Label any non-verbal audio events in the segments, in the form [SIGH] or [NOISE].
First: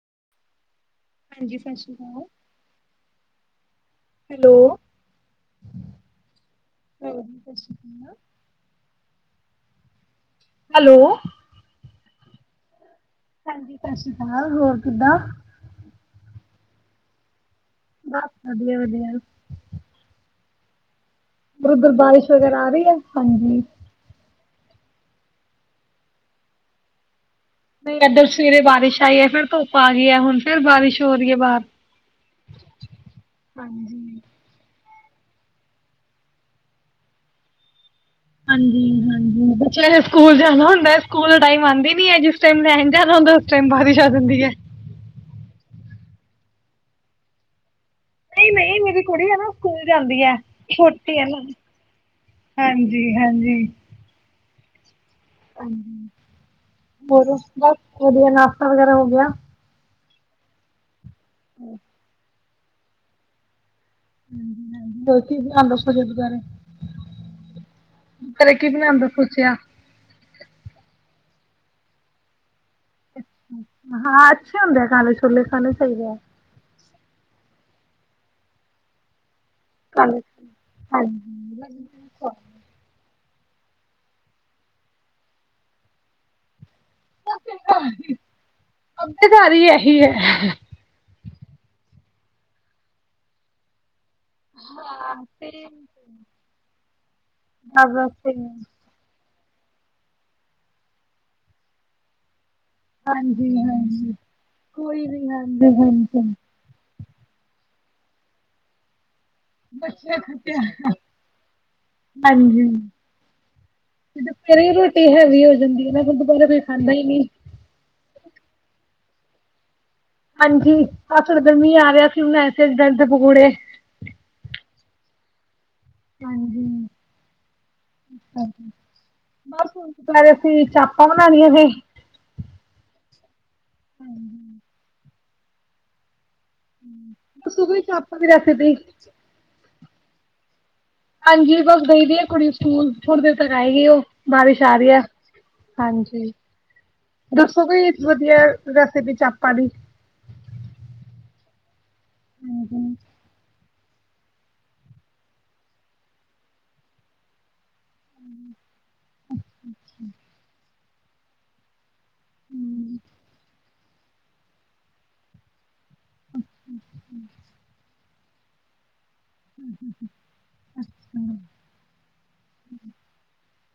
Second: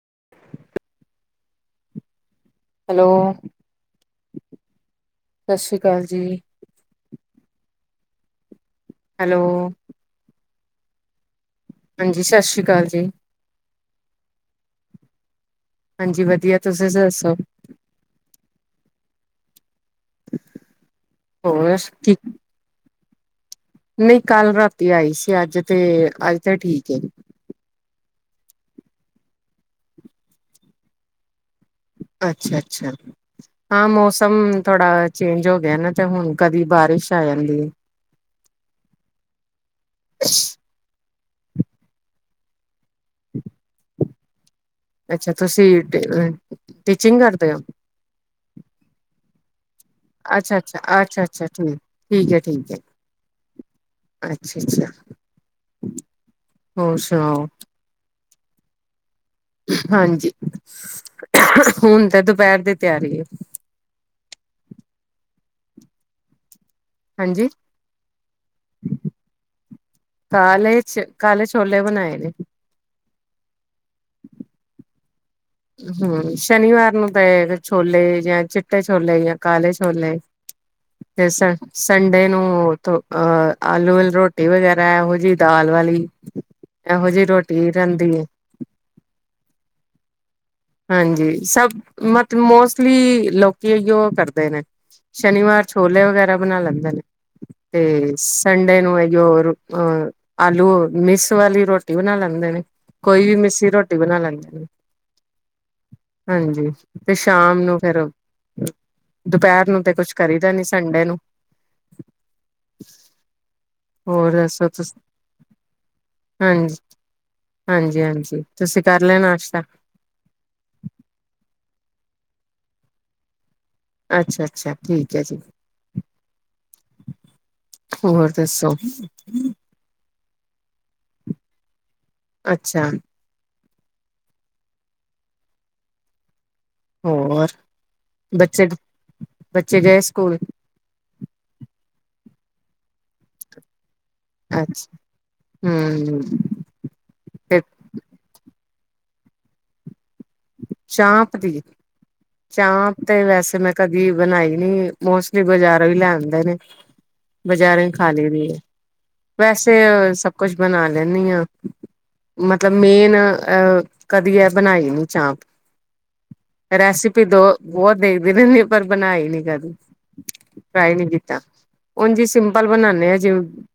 [UNINTELLIGIBLE] ਹਾਂਜੀ ਸਤਿ ਸ੍ਰੀ ਅਕਾਲ ਹੈਲੋ ਹੈਲੋ ਸਤਿ ਸ੍ਰੀ ਅਕਾਲ ਜੀ ਹਾਂਜੀ ਸਤਿ ਸ਼੍ਰੀ ਅਕਾਲ ਹੈਲੋ ਹੈਲੋ ਹਾਂਜੀ ਸਤਿ ਸ਼੍ਰੀ ਅਕਾਲ ਜੀ। ਹਾਂਜੀ ਸਤਿ ਸ੍ਰੀ ਅਕਾਲ। ਹੋਰ ਕਿੱਦਾਂ ਹਾਂਜੀ ਵਧੀਆ। ਤੁਸੀਂ ਦੱਸੋ ਬੱਸ ਵਧੀਆ ਵਧੀਆ। ਹੋਰ ਉਧਰ ਠੀਕ ਬਾਰਿਸ਼ ਵਗੈਰਾ ਆ ਰਹੀ ਹੈ ਹਾਂਜੀ ਨਹੀਂ ਕੱਲ ਰਾਤੀ ਆਈ ਸੀ ਅੱਜ ਤੇ ਅੱਜ ਤੇ ਠੀਕ ਏ ਨਹੀਂ ਇੱਧਰ ਸਵੇਰੇ ਬਾਰਿਸ਼ ਆਈ ਹੈ ਫੇਰ ਧੁੱਪ ਆ ਗਈ ਹੈ ਹੁਣ ਫੇਰ ਬਾਰਿਸ਼ ਹੋ ਰਹੀ ਹੈ ਬਾਹਰ ਅੱਛਾ ਅੱਛਾ ਹਾਂ ਹਾਂਜੀ ਮੌਸਮ ਥੋੜਾ ਚੇਂਜ ਹੋ ਗਿਆ ਨਾ ਤੇ ਹੁਣ ਕਦੀ ਬਾਰਿਸ਼ ਆ ਜਾਂਦੀ ਹਾਂਜੀ ਹਾਂਜੀ ਬੱਚੇ ਸਕੂਲ ਜਾਣਾ ਹੁੰਦਾ ਸਕੂਲ ਟਾਈਮ ਆਉਂਦੀ ਨੀ ਜਿਸ ਟਾਈਮ ਜਾਣਾ ਹੁੰਦਾ ਉਸ ਟਾਈਮ ਭਾਰੀ ਛ ਦਿੰਦੀ ਹੈ ਅੱਛਾ ਤੁਸੀਂ ਟੀਚਿੰਗ ਕਰਦੇ ਹੋ ਨਹੀਂ ਨਹੀਂ ਮੇਰੀ ਕੁੜੀ ਹੈ ਨਾ ਸਕੂਲ ਜਾਂਦੀ ਹੈ ਅੱਛਾ ਅੱਛਾ ਛੋਟੀ ਅੱਛਾ ਹੈ ਨਾ ਅੱਛਾ ਠੀਕ ਠੀਕ ਹੈ ਠੀਕ ਹੈ ਹਾਂਜੀ ਹਾਂਜੀ ਅੱਛਾ ਅੱਛਾ ਹਾਂਜੀ ਹੋਰ ਬ ਵਧੀਆ ਨਾ ਾ [UNINTELLIGIBLE] ਵਗੈਰਾ ਹੋ ਗਿਆ ਹਾਂਜੀ ਹੁਣ ਤਾਂ ਦ [UNINTELLIGIBLE] ਦੁਪਹਿਰ ਦੀ ਤਿਆਰੀ ਹੈ ਹ ਹ ਚੀ ਆਦਰਜੇ ਵਾਰੇ ਹਾਂਜੀ [UNINTELLIGIBLE] ਪਰ [UNINTELLIGIBLE] ਕੀ ਬਣਾਦਾ ਸੋਚਿਆ ਕਾਲੇ ਚ ਕਾਲੇ ਛੋਲੇ ਬਣਾਏ ਨੇ ਅੱਛਾ ਹਾਂ ਅੱਛੇ ਹੁੰਦੇ ਆ ਕਾਲੇ ਛੋਲੇ ਖਾਣੇ ਚਾਹੀਦੇ ਆ ਹਮ ਸ਼ਨੀਵਾਰ ਨੂੰ [UNINTELLIGIBLE] ਛੋਲੇ ਜਾਂ ਚਿੱਟੇ ਛੋਲੇ ਜਾਂ ਕਾਲ ਛੋਲੇ ਕਾਲੇ ਹਾਂਜੀ। ਤੇ ਸੰ ਸੰਡੇ ਨੂੰ ਧੁ ਅਹ ਆਲੂ ਰੋਟੀ ਵਗੈਰਾ ਇਹੋ ਜਿਹੀ ਦਾਲ ਵਾਲੀ ਇਹੋ ਜਿਹੀ ਰੋਟੀ ਸ ਰਹਿੰਦੀ ਹੈ ਹੀ [UNINTELLIGIBLE] ਇਹੀ ਹੈ ਹ [UNINTELLIGIBLE] ਹਾਂਜੀ ਸਭ ਮਤਲਬ ਮੋਸਟਲੀ ਲੋਕੀ ਅਹਿਯੋ ਉਹ ਕਰਦੇ ਨੇ ਸ਼ਨੀਵਾਰ ਸੇਮ ਛੋਲੇ ਵਗੈਰਾ ਬਣਾ ਲੈਂਦੇ ਨੇ ਬਸ ਤੇ ਸੇਮ ਸੰਡੇ ਨੂੰ ਇਹਯੇ ਹੋਰ ਅਹ ਆਲੂ ਮਿਸ ਵਾਲੀ ਰੋਟੀ ਬਣਾ ਲੈਂਦੇ ਨੇ ਕੋਈ ਵੀ ਮਿੱਸੀ ਰੋਟੀ ਬਣਾ ਲੈਂਦੇ ਨੇ ਹਦੇ ਹਾਂਜੀ [UNINTELLIGIBLE] ਤੇ ਸ਼ਾਮ ਨੂੰ ਫੇਰ ਦੁਪਹਿਰ ਨੂੰ ਤੇ ਕੁਛ ਕਰੀਦਾ [INAUDIBLE] ਨੀ ਸੰਡੇ ਨੂੰ ਹਾਂਜੀ ਹੋਰ ਦੱਸੋ ਦੁਪਹਿਰੇ ਤੁਸੀਂ ਰੋਟੀ ਹੈਵੀ ਹੋ ਜਾਂਦੀ ਨਾ ਦੁਬਾਰਾ ਕੋਈ ਹਾਂਜੀ, ਖਾਂਦਾ ਹੀ ਨਹੀਂ ਹਾਂਜੀ, ਹਾਂਜੀ ਤੁਸੀਂ ਕਰ ਲਿਆ ਨਾਸ਼ਤਾ [INAUDIBLE] ਹਾਂਜੀ ਆ ਫਿਰਦ ਮੀਆ ਰਿਹਾ ਸੀਿਰ ਹਨੂੰ ਐਸੇ ਦਰਦ ਪਕੂੜੇ ਅੱਛਾ ਅੱਛਾ ਠੀਕ ਹੈ ਜੀ ਹਾਂਜੀ ਹੋਰ ਅੱਛਾ ਦੱਸੋ? ਬਸ ਹੁਣ [UNINTELLIGIBLE] ਤੇ ਚਾਪਾਂ ਬਣਾਉਣੀਆਂ ਸੀ ਅੱਛਾ [UNINTELLIGIBLE] ਹੋਰ [INAUDIBLE] ਚੱਲੇ ਸਕੂਲ ਹਾਂਜੀ ਬਸ ਗਈਦੀ ਆ ਕੁੜੀ ਸਕੂਲ ਥੋੜੀ ਦੇਰ ਤੱਕ ਆਏਗੀ ਉਹ ਬਾਰਿਸ਼ ਆ ਰਹੀ ਅੱਛਾ ਹੈ ਹੂੰ ਹਾਂਜੀ ਤੇ ਦੱਸੋ ਕੋ ਵਧੀਆ ਰੈਸਿਪੇ ਚੰਪਾ ਦੀ ਚਾਂਪ ਦੀ ਚਾਂਪ ਤੇ ਵੈਸੇ ਮੈਂ ਕਦੀ ਬਣਾਈ ਨੀ ਮੋਸਟਲੀ ਬਜ਼ਾਰੋਂ ਹੀ ਲੈ ਆਂਦੇ ਨੇ ਬਜ਼ਾਰੇ ਖਾਲੀ ਦੀ ਏ ਵੈਸੇ ਸਭ ਕੁਛ ਬਣਾ ਲੈਨੀ ਹਾਂ ਮਤਲਬ ਮੇਨ ਅਹ ਕਦੀ ਇਹ ਬਣਾਈ ਨੀ ਚਾਂਪ ਰੈਸੀਪੇ ਤੋਂ ਬਹੁਤ [INAUDIBLE] ਪਰ ਬਣਾਈ [INAUDIBLE] ਟਰਾਈ ਨੀ ਕੀਤਾ ਹੁਣ ਜੀ ਸਿੰਪਲ ਬਣਾਦੇ ਹਾਂ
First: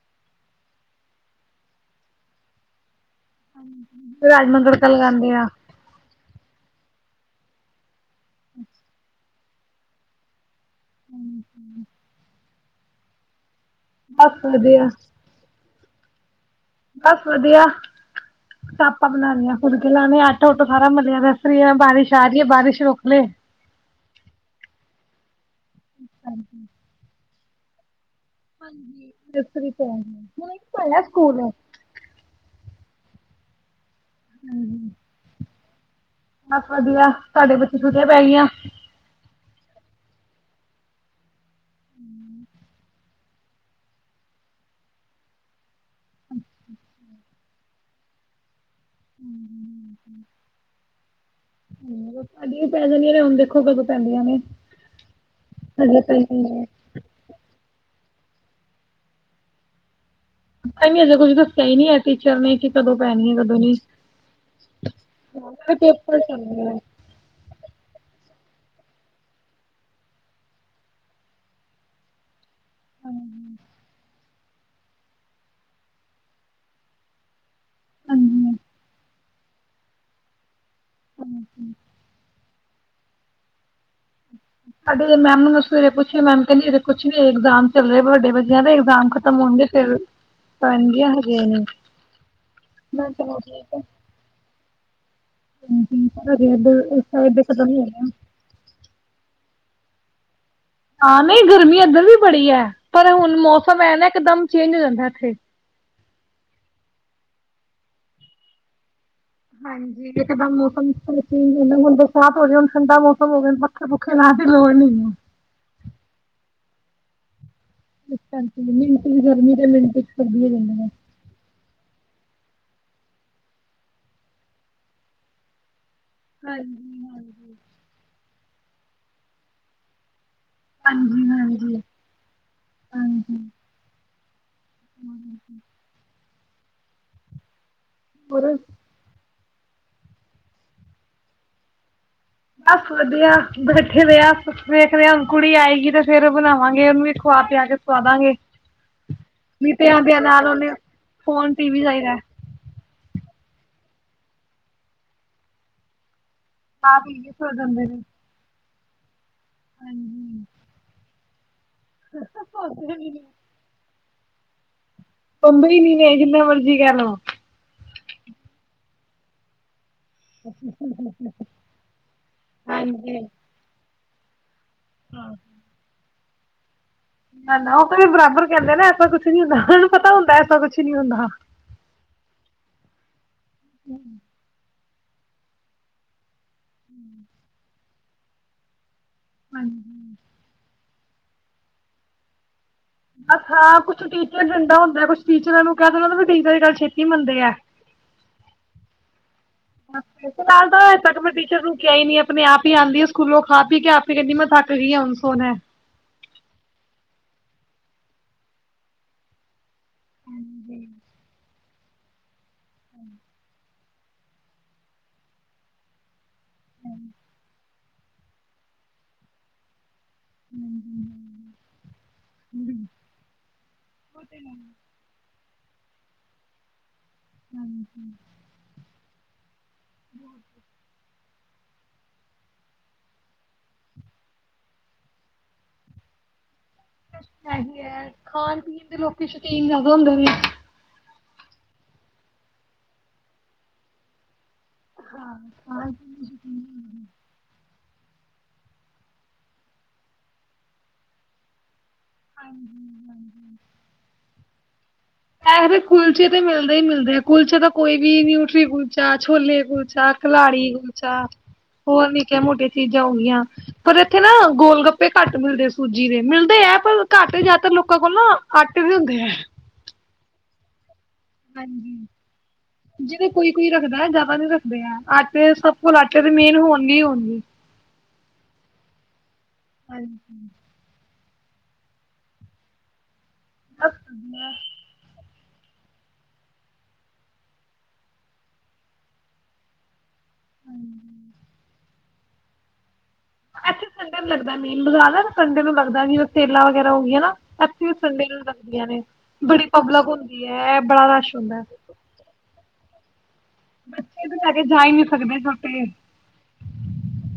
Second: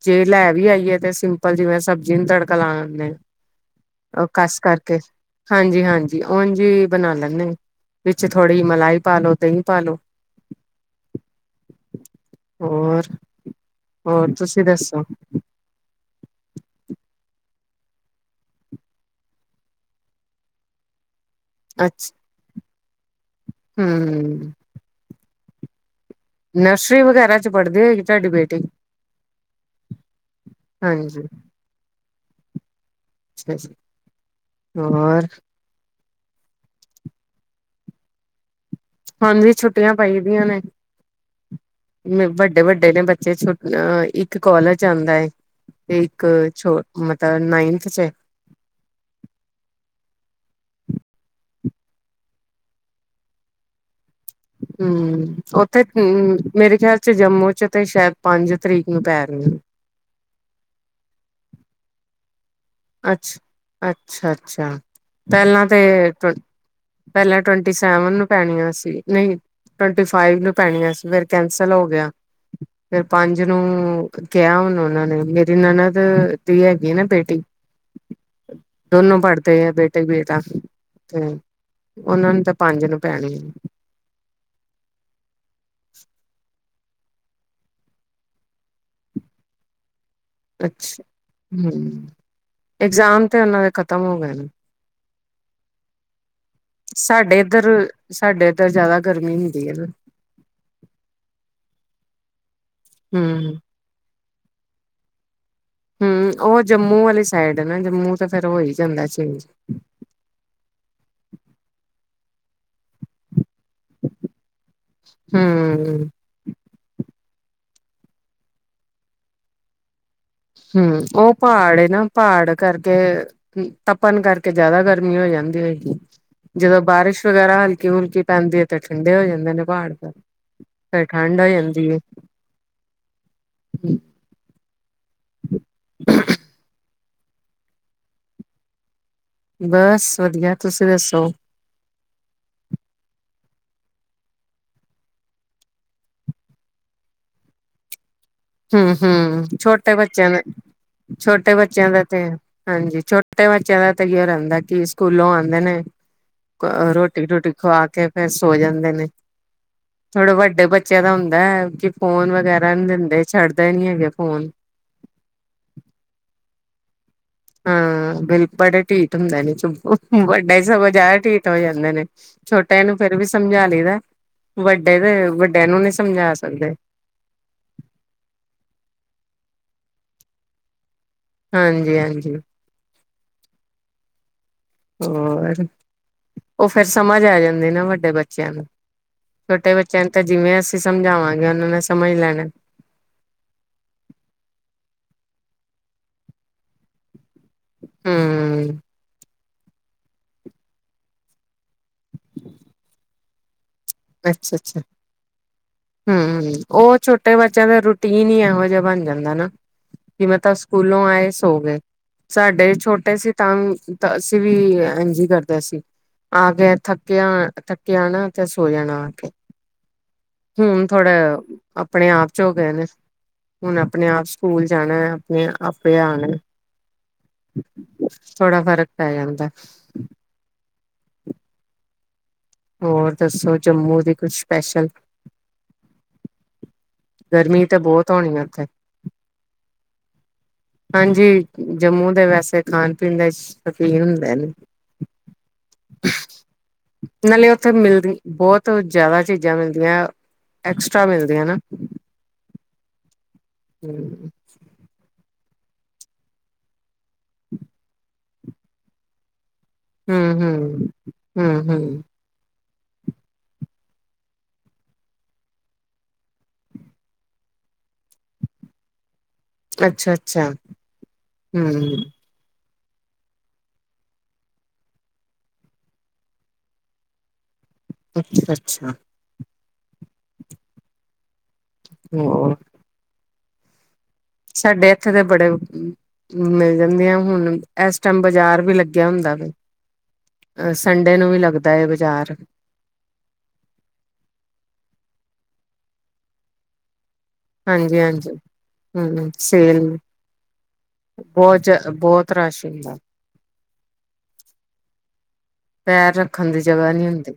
ਜੇ ਲੈ ਵੀ ਆਈਏ ਤੇ ਸਿੰਪਲ ਜਿਵੇਂ ਸਬਜ਼ੀ ਨੂੰ ਤੜਕਾ ਲਾ ਲਦੇ ਹ ਰਾਜਮਾ ਨੂੰ ਤੜਕਾ ਲਗਾਉਂਦੀ ਆਂ ਹਾਂਜੀ-ਹਾਂਜੀ ਉਝ ਹੀ ਬਣਾ ਲੈਂਦੇ ਵਿੱਚ ਥੋੜ੍ਹੀ ਮਲਾਈ ਪਾਲੋ ਦਹੀ ਪਾਲੋ [INAUDIBLE] ਹੋਰ ਬਸ ਵਧੀਆ ਬਸ ਵਧੀਆ ਚਾਪਾਂ ਬਣਾਾਨੀਆਂ ਫੁਲਕੇ ਲਾਣੇ ਆਟਾ ਉਟਾ ਸਾਰਾ ਮਿਲਿਆ ਦਾ ਬਾਰਿਸ਼ ਆ ਰਹੀ ਹੈ ਬਾਰਿਸ਼ ਰੋਕ ਲੈ [UNINTELLIGIBLE] ਹੂ ਹਾਂਜੀ ਨਰਸਰੀ ਵਗੈਰਾ ਚ ਪੜ੍ਹਦੇ ਹੋਏਗੀ ਤੁਹਾਡੀ [INAUDIBLE] ਬੇਟੀ ਹਾਂਜੀ ਭੋਲਾ ਹਾਂਜੀ ਸਕੂਲ ਸਪੇਸ ਹਾਂਜੀ। [INAUDIBLE] ਬਸ ਵਧੀਆ ਸਾਡੇ ਬੱਚੇ ਛੁਟੀਆਂ ਪੈ ਗਈਆਂ ਹੁਣ ਵੀ ਛੁੱਟੀਆਂ ਪਾਈਦੀਆਂ ਨੇ ਵੱਡੇ ਵੱਡੇ ਨੇ ਬ [INAUDIBLE] ਇੱਕ ਕੋਾਲਜ ਆਉਂਦਾ ਹੈ ਇੱਕ ਛੋ ਮਲ ਅ ਨਾਇਨਥ ਚ ਏ ਸਾਡੀਆ ਵੀ ਪੈ ਜਾਨੀਆਂ ਨੇ ਹੁਣ ਦੇਖੋ ਕਦੋ ਹਮ ਉੱਥੇ ਹਜੇ ਪਈ ਹਮ ਨਹੀਂ ਹੈ। ਮੇਰੇ ਖਿਆਲ ਚ ਜੰਮੂ ਚ ਤੇ ਸ਼ਾਇਦ ਤੇ ਪੰਜ ਤਰਿਕ ਨੂੰ ਪੈਨ ਗ ਹਜੇ ਕੁੱਝ ਦੱਸਿਆ ਹੀ ਨੀ ਹੈ ਟੀਚਰ ਨੇ ਕਿ ਕਦੋਂ ਪੈਣੀ ਹੈ ਕਦੋਂ ਨਹੀਂ। ਅੱਛ-ਅੱਛਾ-ਅੱਛਾ ਪਹਿਲਾਂ ਹਜੇ ਤਾ ਪੇਪਰ ਟੋ ਚੱਲ ਰਿਹਾ। ਪਹਿਲਾ ਟਵਨਟੀ ਸੈਵਨ ਨੂੰ ਪੈਣੀਆਂ ਸੀ, ਨਹੀਂ ਟਵੰਟੀ ਫਾਈਵ ਨੂੰ ਪੈਣੀਆਂ ਸੀ ਫੇਰ ਕੈਂਸਲ ਹੋ ਗਿਆ। ਫਿਰ ਪੰਜ ਹਾਂਜੀ। ਨੂੰ ਕਿਆ ਹੁਣ ਉਹਨਾਂ ਨੇ ਮੇਰੀ ਨਾਨਦ ਦੀ ਹੈਗੀ ਨਾ ਬੇਟੀ ਹਾਂਜੀ। ਦੋਨੋ ਪੜ੍ਹਦੇ ਆ ਬੇਟੀ, ਬੇਟਾ ਤੇ ਉਨਾਂ ਨੂੰ ਤਾਂ ਪੰਜ ਨੂੰ ਪੈਣਗੇ ਸਾਡੇ ਮੈਮ ਨੂੰ ਸਵੇਰੇ ਪੁੱਛਿਆ ਮੈਮ ਕਿਹੰਦੀ ਅਜੇ ਕੁਝ ਨੀ‌ ਅਗਜਾਮ ਚੱਲ ਰਹੇ ਵੱਡਾ ਬੱਚਿਆਂ ਦੇ ਅਗਜਾਮ ਖਤਮ ਹੋਣਗੇ ਫਿਰ ਅੱਛਾ ਪੈਣਗੀਆਂ ਹਜੇ ਨੀ। ਹਮ ਮੈਂ ਇਗਜ਼ਾਮ ਕਿਹਾ ਚਲੋ ਤੇ ਉਹਨਾਂ ਦੇ ਖਤਮ ਹੋ ਗਏ ਨੇ। ਹੂੰ-ਹੁ ਸਾਡੇ ਇੱਧਰ ਸਾਡੇ ਇੱਧਰ ਜ਼ਿਆਦਾ ਗਰਮੀ ਠੀਕ ਹੈ ਨਾ ਹਾਂ ਨਹੀਂ ਗਰਮੀ ਇੱਧਰ ਵੀ ਬੜੀ ਹੈ, ਪਰ ਹੁਣ ਹੂੰ, ਮੌਸਮ ਐ ਨਾ ਇਕਦਮ ਚੇਂਜ ਹੋ ਜਾਂਦਾ ਇੱਥੇ ਹਮ ਉਹ ਜੰਮੂ ਵਾਲੀ ਸਾਈਡ ਨਾ ਜੰਮੂ ਤਾਂ ਫੇਿਰ ਹੋ ਹੀ ਜਾਂਦਾ ਚੇਂਜ ਹਾਂਜੀ ਇੱਕ ਦਮ ਮੌਸਮ ਚੇਂਜ ਹੋ ਜਾਂਦਾ। ਹੁਣ ਬਰ ਸਾਤ ਹੋ ਰਹੀ ਹੁਣ ਠੰਡਾ ਮੋਸਮ ਹੋਵੇ ਬਾ ਪੱਖੇ-ਪੁੱਖੇ ਲਾਣ ਦੀ ਲੋੜ ਨੀ ਹੂੰ। ਮਿੰਟ ਚ ਗਰਮੀ ਤੇ ਮਿੰਟ ਚ ਸਰਦੀ ਹੋ ਜਾਂਦੀ ਹੂੰ ਹੈ। ਉਹ ਪਾੜ ਏ ਨਾ- ਪਾੜ ਕਰਕੇ, ਤਪਣ ਕਰਕੇ ਜਿਆਦਾ ਗਰਮੀ ਹੋ ਜਾਂਦੀ ਹੋਏਗੀ। ਜਦੋਂ ਹਾਂਜੀ ਬਾਰਿਸ਼ ਹਾਂਜੀ। ਵਗੈਰਾ ਹਲਕੀ-ਹੁਲਕੀ ਪੈਂਦੀ ਹੈ ਤੇ ਠੰਡੇ ਹੋ ਜਾਂਦੇ ਨੇ ਪਾੜ ਫੇਰ ਫਿਰ ਹਾਂਜੀ ਠੰਡ ਹੋ ਹਾਂਜੀ। ਜਾਂਦੀ ਏ। ਹਾਂਜੀ [UNINTELLIGIBLE] ਹੋਰ ਬਸ ਵਧੀਆ ਤੁਸੀ ਦੱਸੋ? ਬਸ ਵਧੀਆ ਬੈਠੇ ਦੇ ਆ ਕੁਛ ਵੇਖ ਰਹੇ ਆ ਕੁੜੀ ਆਏਗੀ ਤੇ ਫੇਰ ਬਣਾਵਾਂਗੇ ਉਹਨੂੰ ਵੀ ਖਵਾ ਪਿਆ ਕੇ ਸਵਾਦਾਂਗੇ। ਹਮ ਹਮ ਨਹੀਂ ਤੇ ਛੋਟੇ ਆਂਦਿਆਂ ਬੱਚਿਆਂ ਦਾ ਨਾਲ ਉਹਨੇ ਛੋਟੇ ਫੋਨ ਟੀ ਵੀ ਬੱਚਿਆਂ ਦਾ ਚਾਹੀਦਾ ਤੇ ਹਾਂਜੀ ਛੋਟੇ ਛੋਟੇ ਬੱਚਿਆਂ ਦਾ ਇਓ ਰਹਿੰਦਾ ਕਿ ਸਕੂਲੋਂ ਆਉਂਦੇ ਨੇ ਖਾ ਪੀ ਰੋਟੀ- ਕੇ ਰੂਟੀ ਸੋ ਖਵਾ ਜਾਂਦੇ ਨੇ ਕੇ ਫੇਿਰ ਸੋ ਜਾਂਦੇ ਨੇ [UNINTELLIGIBLE] ਥੋੜੇ ਹਾਂਜੀ। ਵੱਡੇ ਬੱਚਿਆਂ ਦਾ ਹੁੰ- [INAUDIBLE] ਫੋਨ ਵਗੈਰਾ ਨੀ ਪਾਉਂਦੇ ਦਿੰਦੇ ਨੀ ਹੈਗਾ ਫੋਨ ਕੀ ਕਰ ਰਿਹੇ ਹੋ? ਹਾਂ। ਬੜੇ ਢੀਠ ਹੁੰਦੇ ਨੇ ਚੰਪੂ ਵੱਡੇ ਸਗੋਂ ਜ਼ਿਆਦਾ ਢੀਠ ਹੋ ਜਾਂਦੇ ਨੇ, ਛੋਟਿਆਂ ਨੂੰ ਫੇਰ ਹਾਂਜੀ। ਵੀ ਸਮਝਾ ਲਈਦਾ। ਵੱਡੇ ਤੇ ਵੱਡਿਆਂ ਨੂੰ ਸਮਝਾ ਸਕਦੇ। ਨਾ, ਨਾ ਉਹ ਬਰਾਬਰ ਕਰਦੇ ਨੇ, ਐਸਾ ਕੁਛ ਨੀ ਹੁੰਦਾ ਉਹੂੰ ਪਤਾ ਹੁੰਦਾ ਐਸਾ ਕੁਛ ਨੀ ਹੁੰਦਾ। ਹਾਂਜੀ ਹਾਂਜੀ ਹੋਰ ਉਹ ਫੇਰ ਸਮਝ ਆ ਜਾਂਦੀ ਨਾ ਬ ਫਿਰ ਬੱਚਿਆਂ ਨੂੰ ਛੋਟੇ ਹਾਂਜੀ। ਬੱਚਿਆਂ ਨੂੰ ਤਾਂ ਜਿਵੇਂ ਅਸੀਂ ਸਮਝਾਵਾਂਗੇ ਉਹਨਾਂ ਨੇ ਸਮਝ ਲੈਣਾ। ਬਸ, ਹਾਂ ਕੁਛ ਟੀਚਰ ਡੰਡਾ ਹੁੰਦਾ। ਕੁਛ ਟੀਚਰਾਂ ਨੂੰ ਕਹਿ ਦੇ ਉਹ ਵੀ ਗੱਲ ਛੇਤੀ ਮੰਨਦੇ ਏ ਹੂੰ ਫਿਲਾਲ ਹਜੇ ਤੱਕ, ਮੈਂ ਟੀਚਰ ਰੁਕਿਆ ਹੀ ਨੀ ਆਪਣੇ ਆਪ ਹੀ ਆਉਂਦੀ ਆ ਸਕੂਲੋਂ ਖਾ ਪੀ ਕੇ ਆਪੇ ਕਹਿੰਦੀ ਮੈਂ ਅੱਛਾ ਥੱਕ ਅੱਛਾ ਗਈ ਆ ਹੁਣ ਸੋਣਾ। ਹਮ ਉਹ ਛੋ ਬੱਚਿਆਂ ਦਾ ਰੂਟੀਨ ਹੀ ਇਹੋ ਜਿਹਾ ਬਣ ਜਾਂਦਾ ਨਾ। ਕਿਵੇਂ ਤਾਂ ਸਕੂਲੋਂ ਆਏ ਸੋ ਗਏ। ਸਾਡੇ ਛੋਟੇ ਸੀ। ਤਾਂ ਤਾਂ, ਅਸੀਂ ਵੀ ਇੰਜੀ ਕਰਦੇ ਸੀ। ਆ ਗਿਆ ਥੱਕਿਆ ਥ ਆਉਣਾ ਤੇ ਸੋ ਜਾਣਾ। ਹੁਣ ਥੋੜਾ ਆਪਣੇ ਆਪ ਚ ਹੋ ਗਏ ਨੇ, ਹੁਣ ਆਪਣੇ ਆਪ ਸਕੂਲ ਜਾਣਾ ਆਪਣੇ ਆਪ [UNINTELLIGIBLE] ਥੋੜਾ ਫਰਕ ਪੈ ਜਾਂਦਾ ਹੈ। [UNINTELLIGIBLE] ਹੋਰ ਦੱਸੋ ਜੰਮੂ ਦੀ ਕੁਛ ਸਪੈਸ਼ਲ ਗਰਮੀ ਤੇ ਇਹੀ ਬਹੁਤ ਹੈ, ਹੋਣੀ ਆ ਖਾਣ ਉੱਥੇ ਪੀਣ ਦੇ ਲੋਕੀ ਸ਼ੌਕੀਨ ਜ਼ਿਆਦਾ ਹੁੰਦੇ ਨੇ ਹਾਂਜੀ ਜੰਮੂ ਦੇ ਵੈਸੇ ਖਾਣ ਪੀਣ ਦੇ ਸ਼ੌਕੀਨ ਹੁੰਦੇ ਨੇ। ਹਾਂ ਸ਼ੌਕੀਨ ਹੁੰਦੇ ਨੇ ਨਾਲੇ [UNINTELLIGIBLE] ਬਹੁਤ ਜ਼ਿਆਦਾ ਚੀਜ਼ਾਂ ਮਿਲਦੀਆਂ, ਐਕਸਟ੍ਰਰਾ ਮਿਲਦੀਆਂ ਨਾ। ਹਾਂਜੀ ਹਾਂਜੀ। ਹਮ [UNINTELLIGIBLE] [UNINTELLIGIBLE] ਕੁਲਚੇ ਤੇ ਮਿਲਦੇ ਹੀ ਮਿਲਦੇ ਕੁਲਚੇ ਤਾਂ ਕੋਈ ਵੀ ਨੀ ਉੱਠ [UNINTELLIGIBLE] ਕੁਲਚਾ ਛੋਲੇ ਕੁਲਚਾ ਕਲਾੜੀ ਹੂੰ-ਹੂੰ, ਕੁਲਚਾ ਹੂੰ-ਹੂੰ, ਹੋਰ ਨੀਕੇ ਮੋਟੇ ਚੀਜ਼ਾਂ ਹੋ ਗਈਆ ਪਰ ਇੱਥੇ ਨਾ ਗੋਲ ਗੱਪੇ ਘੱਟ ਮਿਲਦੇ ਸੂਜੀ ਦੇ ਮਿਲਦੇ ਹੈ ਪਰ ਘੱਟ ਜ਼ਿਆਦਾਤਰ ਲੋਕਾਂ ਕੋਲ ਨਾ ਆਟੇ ਦੇ ਹੁੰਦੇ ਹੈ। ਅੱਛਾ ਅੱਛਾ ਹਾਂਜੀ ਜਿਹਦੇ ਕੋਈ ਕੋਈ ਰੱਖਦਾ ਜਿਆਦਾ ਨੀ ਰੱਖਦੇ ਹੈ ਆਟੇ ਸਭ ਫਲ ਆਟੇ ਦੇ ਮੇਨ ਹੋਣਗੇ ਹੋਣਗੇ। ਅੱਛਾ ਅੱਛਾ ਹਾਂਜੀ ਹੋਰ [UNINTELLIGIBLE] ਸਾਡੇ ਇੱਥੇ ਦੇ ਬੜੇ [UNINTELLIGIBLE] ਮਿਲ ਜਾਂਦੀਆਂ ਹੁਣ ਇਸ ਟਾਈਮ ਬਾਜ਼ਾਰ ਵੀ ਲੱਗਿਆ ਹੁੰਦਾ ਵੇ। ਅ ਸੰਡੇ ਨੂੰ ਵੀ ਲੱਗਦਾ ਹੈ ਬਾਜ਼ਾਰ। [UNINTELLIGIBLE] ਅੱਛਾ ਸੰਡੇ ਨੂੰ ਲੱਗਦਾ ਮੇਨ ਬਾਜ਼ਾਰ। ਸੰਡੇ ਨੂੰ ਲੱਗਦਾ ਜਵੇ ਸੇਲਾਂ ਵਗੈਰਾ ਹੋ ਗਈਆਂ ਨਾ। ਇੱਥੇ ਵੀ ਸੰਡੇ ਹਾਂਜੀ-ਹਾਂਜੀ ਨੂੰ ਲਗਦੀਆਂ ਨੇ, ਹੂੰ ਬੜੀ ਸੇਲ ਪਬਲਿਕ ਹੁੰਦੀ ਹੈ ਬੜਾ ਰਸ਼ ਹੁੰਦਾ ਐ। ਬਹੁਤ [UNINTELLIGIBLE] ਬੱਚੇ ਤਾਂ ਲੈ ਕੇ ਜਾ ਹੀ ਨਹੀਂ ਸਕਦੇ ਛੋਟੇ। ਪੈਰ ਰੱਖਣ ਦੀ ਜਗ੍ਹਾ ਨਹੀਂ ਹੁੰਦੀ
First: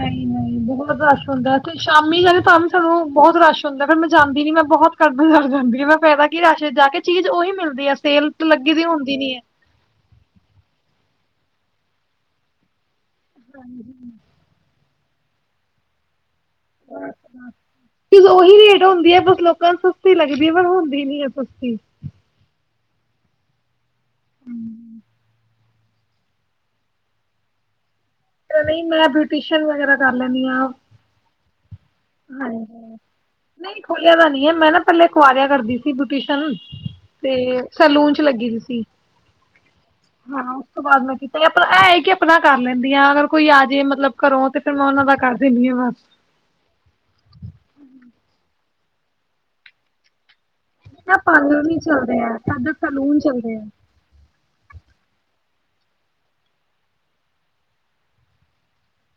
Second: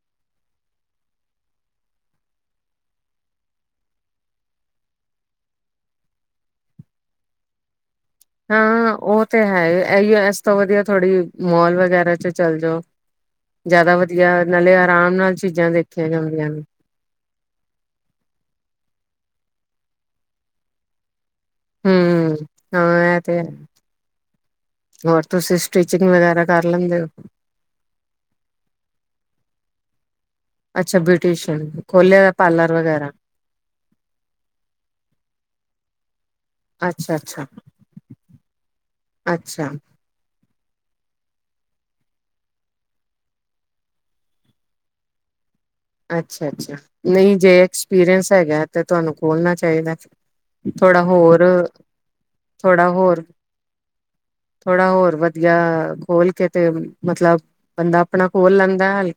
ਨਹੀਂ ਨਹੀਂ ਬਹੁਤ ਰਸ਼ ਹੁੰਦਾ ਤੇ ਸ਼ਾਮੀ ਜਾਵੇ ਤਾਂ ਵੀ ਸਾਨੂੰ ਬਹੁਤ ਰਸ਼ ਹੁੰਦਾ ਫਿਰ ਮੈਂ ਜਾਂਦੀ ਨ ਮੈਂ ਬਹੁਤ ਕਰਦਜ਼ ਜਾਂਦੀ ਹ ਮੈਂ ਪਾਇਦਾ ਕੀ ਰਸ਼ ਜਾ ਕੇ ਚੀਜ਼ ਓਹੀ ਮਿਲਦੀ ਹੈ। ਸੇਲ ਲੱਗੀ ਦੀ ਹਾਂ ਹੁੰਦੀ ਉਹ ਨੀ ਤੇ ਹੈ ਇਹੀ ਇਸ ਤੋਂ ਵਧੀਆ ਥੋੜ੍ਹੀ ਮੋਲ ਵਗੈਰਾ ਚ ਚੱਲ ਜੋ ਜ਼ਿਆਦਾ ਵਧੀਆ ਨਾਲੇ ਆਰਾਮ ਨਾਲ ਚੀਜ਼ਾਂ ਦੇਖੀਆਂ ਜਾਂਦੀਆਂ ਨੇ। [UNINTELLIGIBLE] ਤੇ ਓਹੀ ਰੇਟ ਹੋਂਦੀ ਹੈ ਲੋਕਾਂ ਨੂੰ ਸਸਤੀ ਲੱਗਦੀ ਐ ਪਰ ਹੁੰਦੀ ਨੀ ਐ ਸਸਤੀ ਹੂੰ ਹਾਂ ਇਹ ਤੇ ਹੈ ਹੋਰ ਤੁਸੀਂ ਸਟੀਿਚਿੰਗ ਵਗੈਰਾ ਕਰ ਲੈਂਦੇ ਹੋ। ਨਹੀਂ ਮੈਂ ਬਿਊਟੀਸ਼ਨਨ ਵਗੈਰਾ ਦਾ ਲੈਨੀ ਆਹ ਅੱਛਾ ਬਿਊਟੀਸ਼ਨ ਖੋਲਿਆ ਹੋਇਆ ਪਾਰਲਰ ਹਾਂਜੀ ਵਗੈਰਾ ਨਹੀਂ ਖੋਲਿਆ ਦਾ ਨਹੀਂ ਹੈ ਮੈਂ ਨਾਂ ਪਹਿਲਾ ਕੁਵਾਰਿਆ ਕਰਦੀ ਸੀ ਬਯੁਤੀਸ਼ਨ ਤੇ ਅੱਛਾ-ਅੱਛਾ, ਸਲੂਨ ਚ ਲੱਗੀ ਦੀ ਸੀ ਅੱਛਾ। ਹਾਂ ਉਸਦੋ ਬਾਅਦ ਮੈਂ ਕੀ ਚਲੋ ਅਪਨਾ ਇਹ ਹੈ ਕਿ ਆਪਣਾ ਕਰ ਯਾ ਅਗਰ ਕੋਈ ਆ ਜੇ ਮਤਲਬ ਘਰੋਂ ਤੇ ਫਿਰ ਮੈਂ ਉਹਨਾਂ ਦਾ ਕਰ ਦਿੰਦੀ ਹਾਂ ਬਸ ਅੱਛਾ-ਅੱਛਾ ਨਹੀਂ ਜੇ ਐਕਸਪੀਰੀਅੰਸ ਹੈਗਾ ਤੇ ਤੁਹਾਨੂੰ ਖੋਲਣਾ ਚਾਹੀਦਾ ਥੋੜਾ ਪਰ ਹੋਰ ਪਾਰਲਰ ਨਹੀਂ ਚਲਦੇ ਐ ਸਗੋਂ ਥੋੜਾ ਸੈਲੂਨ ਹੋਰ ਚੱਲਦੇ ਹੈ। ਥੋੜਾ ਹੋਰ ਵਧੀਆ ਖੋਲ ਕੇ ਤੇ ਮਤਲਬ ਬੰਦਾ ਆਪਣਾ ਖੋਲ ਲੈਂਦਾ ਹੈ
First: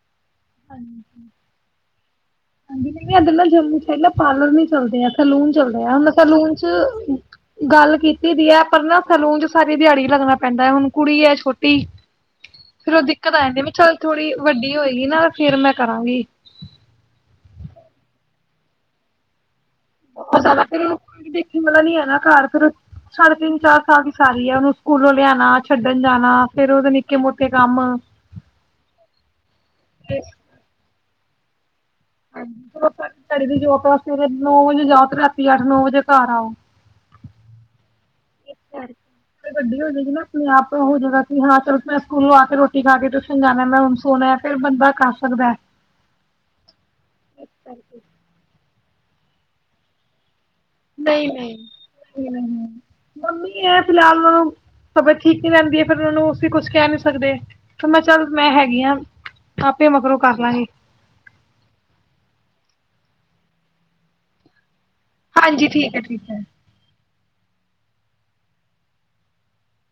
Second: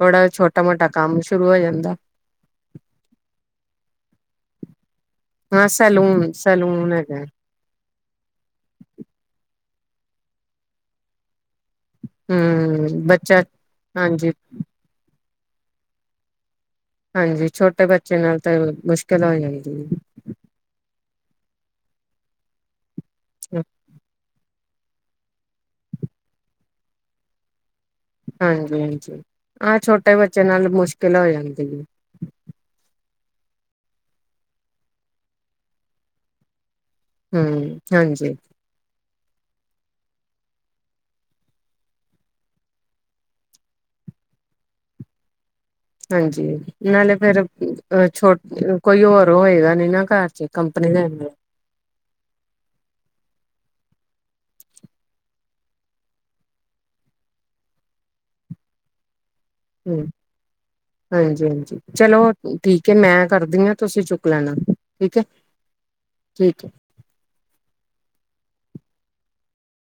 ਥੋੜਾ ਛੋਟਾ ਮੋਟਾ [INAUDIBLE] ਸ਼ੁਰੂ ਹੋ ਜਾਂਦਾ। ਹਾਂਜੀ ਨਹੀਂ ਐਦਾਂ ਨਾ ਜੰਮੂ ਚ ਹੈ ਨਾਂ ਪਾਰਲਰ ਨੀ ਚੱਲਦੇ ਐਤ ਸੈਲੂਨ ਚੱਲਦੇ ਆਂ ਮੈਂ ਸੈਲੂਨ ਚ ਗੱਲ ਕੀਤੀ ਦੀ ਹੈ ਪਰ ਨਾ ਸੈਲੂਨ ਚ ਸਾਰੀ ਦਿਹਾੜੀ ਲੱਗਨਾਂ ਪੈਂਦਾ ਹੈ ਹੁਣ ਕੁੜੀ ਐ ਛੋ ਟੀ ਫੇਰ ਹੂੰ ਉਹ ਦਿੱਕਤ ਆ ਬੱਚਾ ਜਾਂਦੀ ਐ ਵੀ ਚੱਲ ਥੋੜੀ ਹਾਂਜੀ-ਹਾਂਜੀ ਵੱਡੀ ਹੋਏਗੀ ਨਾ ਫਿਰ ਮੈਂ ਕਰਾਂਗੀ ਹਾਂਜੀ ਛੋਟੇ ਬੱਚੇ ਨਾਲ ਤਾਂ ਮੁਸ਼ਕਿਲ ਹੋ ਜਾਂਦੀ ਏ ਉਹਦਾ ਨਾਂ ਫ਼ਿਰ ਦੇਖਣ ਵਾਲਾ ਨੀ ਹੈ ਨਾ ਘਰ ਕਰਨ ਸਾਢੇ ਤਿੰਨ ਚਾਰ ਸਾਲ ਵੀ ਸਾਰੀ ਹੈ ਉਹਨੂੰ ਸਕੂਲੋਂ ਲਿਆਣਾ ਛੱਡਣ ਜਾਣਾ ਫੇਰ ਉਹਦੇ ਨਿੱਕੇ ਮੋਟੇ ਕੰਮ ਹਾਂਜੀ ਆਹ ਛੋਟੇ ਬੱਚੇ ਨਾਲ ਮੁਸ਼ ਕਿਲਾ ਹੋ ਜਾਂਦੀ ਹੈ। ਹਾਂਜੀ ਚਲੋ [UNINTELLIGIBLE] ਦੀ ਜੋਬ ਆਂ ਫ਼ਿਰ ਨੋਹ ਵੱਜੇ ਜਾਓ ਫ਼ਿਰ ਰਾਤੀ ਅੱਠ ਨੋਹ ਵਜੇ ਘਰ ਆਓ ਹੂੰ ਹਾਂਜੀ ਥੋੜੀ ਵੱਡੀ ਹੋ ਜੇਗੀ ਨਾ ਆਪਣੇ ਆਪ ਹੋ ਜੇਗਾ ਕਿ ਹਾਂ ਚਲ ਮੈਂ ਸਕੂਲੋ ਆ ਕੇ ਰੋਟੀ ਖਾ ਕੇ ਟਿਊਸ਼ਨ ਜਾਣਾ ਮੈਂ ਹੁਣ ਸੋਣਾ ਫਿਰ ਬੰਦਾ ਕਰ ਸਕਦਾ ਐ ਹਾਂਜੀ ਨਾਲੇ ਫੇਿਰ ਅ ਛੋਟ ਅ ਕੋਈ ਹੋਰ ਹੋਏਗਾ ਨੀ ਨਾ ਘਰ ਚ ਕੰਪਨੀ ਦੇਨ ਨੂੰ ਮੰਮੀ ਹੈ ਫਿਲਹਾਲ ਉਹਨਾਂ ਨੂੰ ਤਬੀਅਤ ਠੀਕ ਨੀ ਰਹਿੰਦੀ ਹੈ ਫ਼ਿਰ ਉਹਨਾਂ ਨੂੰਂ ਅਸੀਂ ਕੁਛ ਕਹਿ ਨੀ ਸਕਦੇ ਕੀ ਮੈਂ ਚੱਲ ਮੈਂ ਹੈਗੀ ਹਾਂ ਆਪੇ ਹਮ ਮਗਰੋਂ ਕਰ ਲਾਂਗੇ ਹਾਂਜੀ-ਹਾਂਜੀ ਚਲੋ ਠੀਕ ਤੇ ਮੈਂ ਕਰਦੀ ਹਾਂ ਤੁਸੀਂ ਚੁੱਕ ਲੈਣਾ ਠੀਕ ਹਾਂਜੀ ਠੀਕ ਹੈ-ਠੀਕ ਹੈ ਏ-ਠੀਕ ਏ।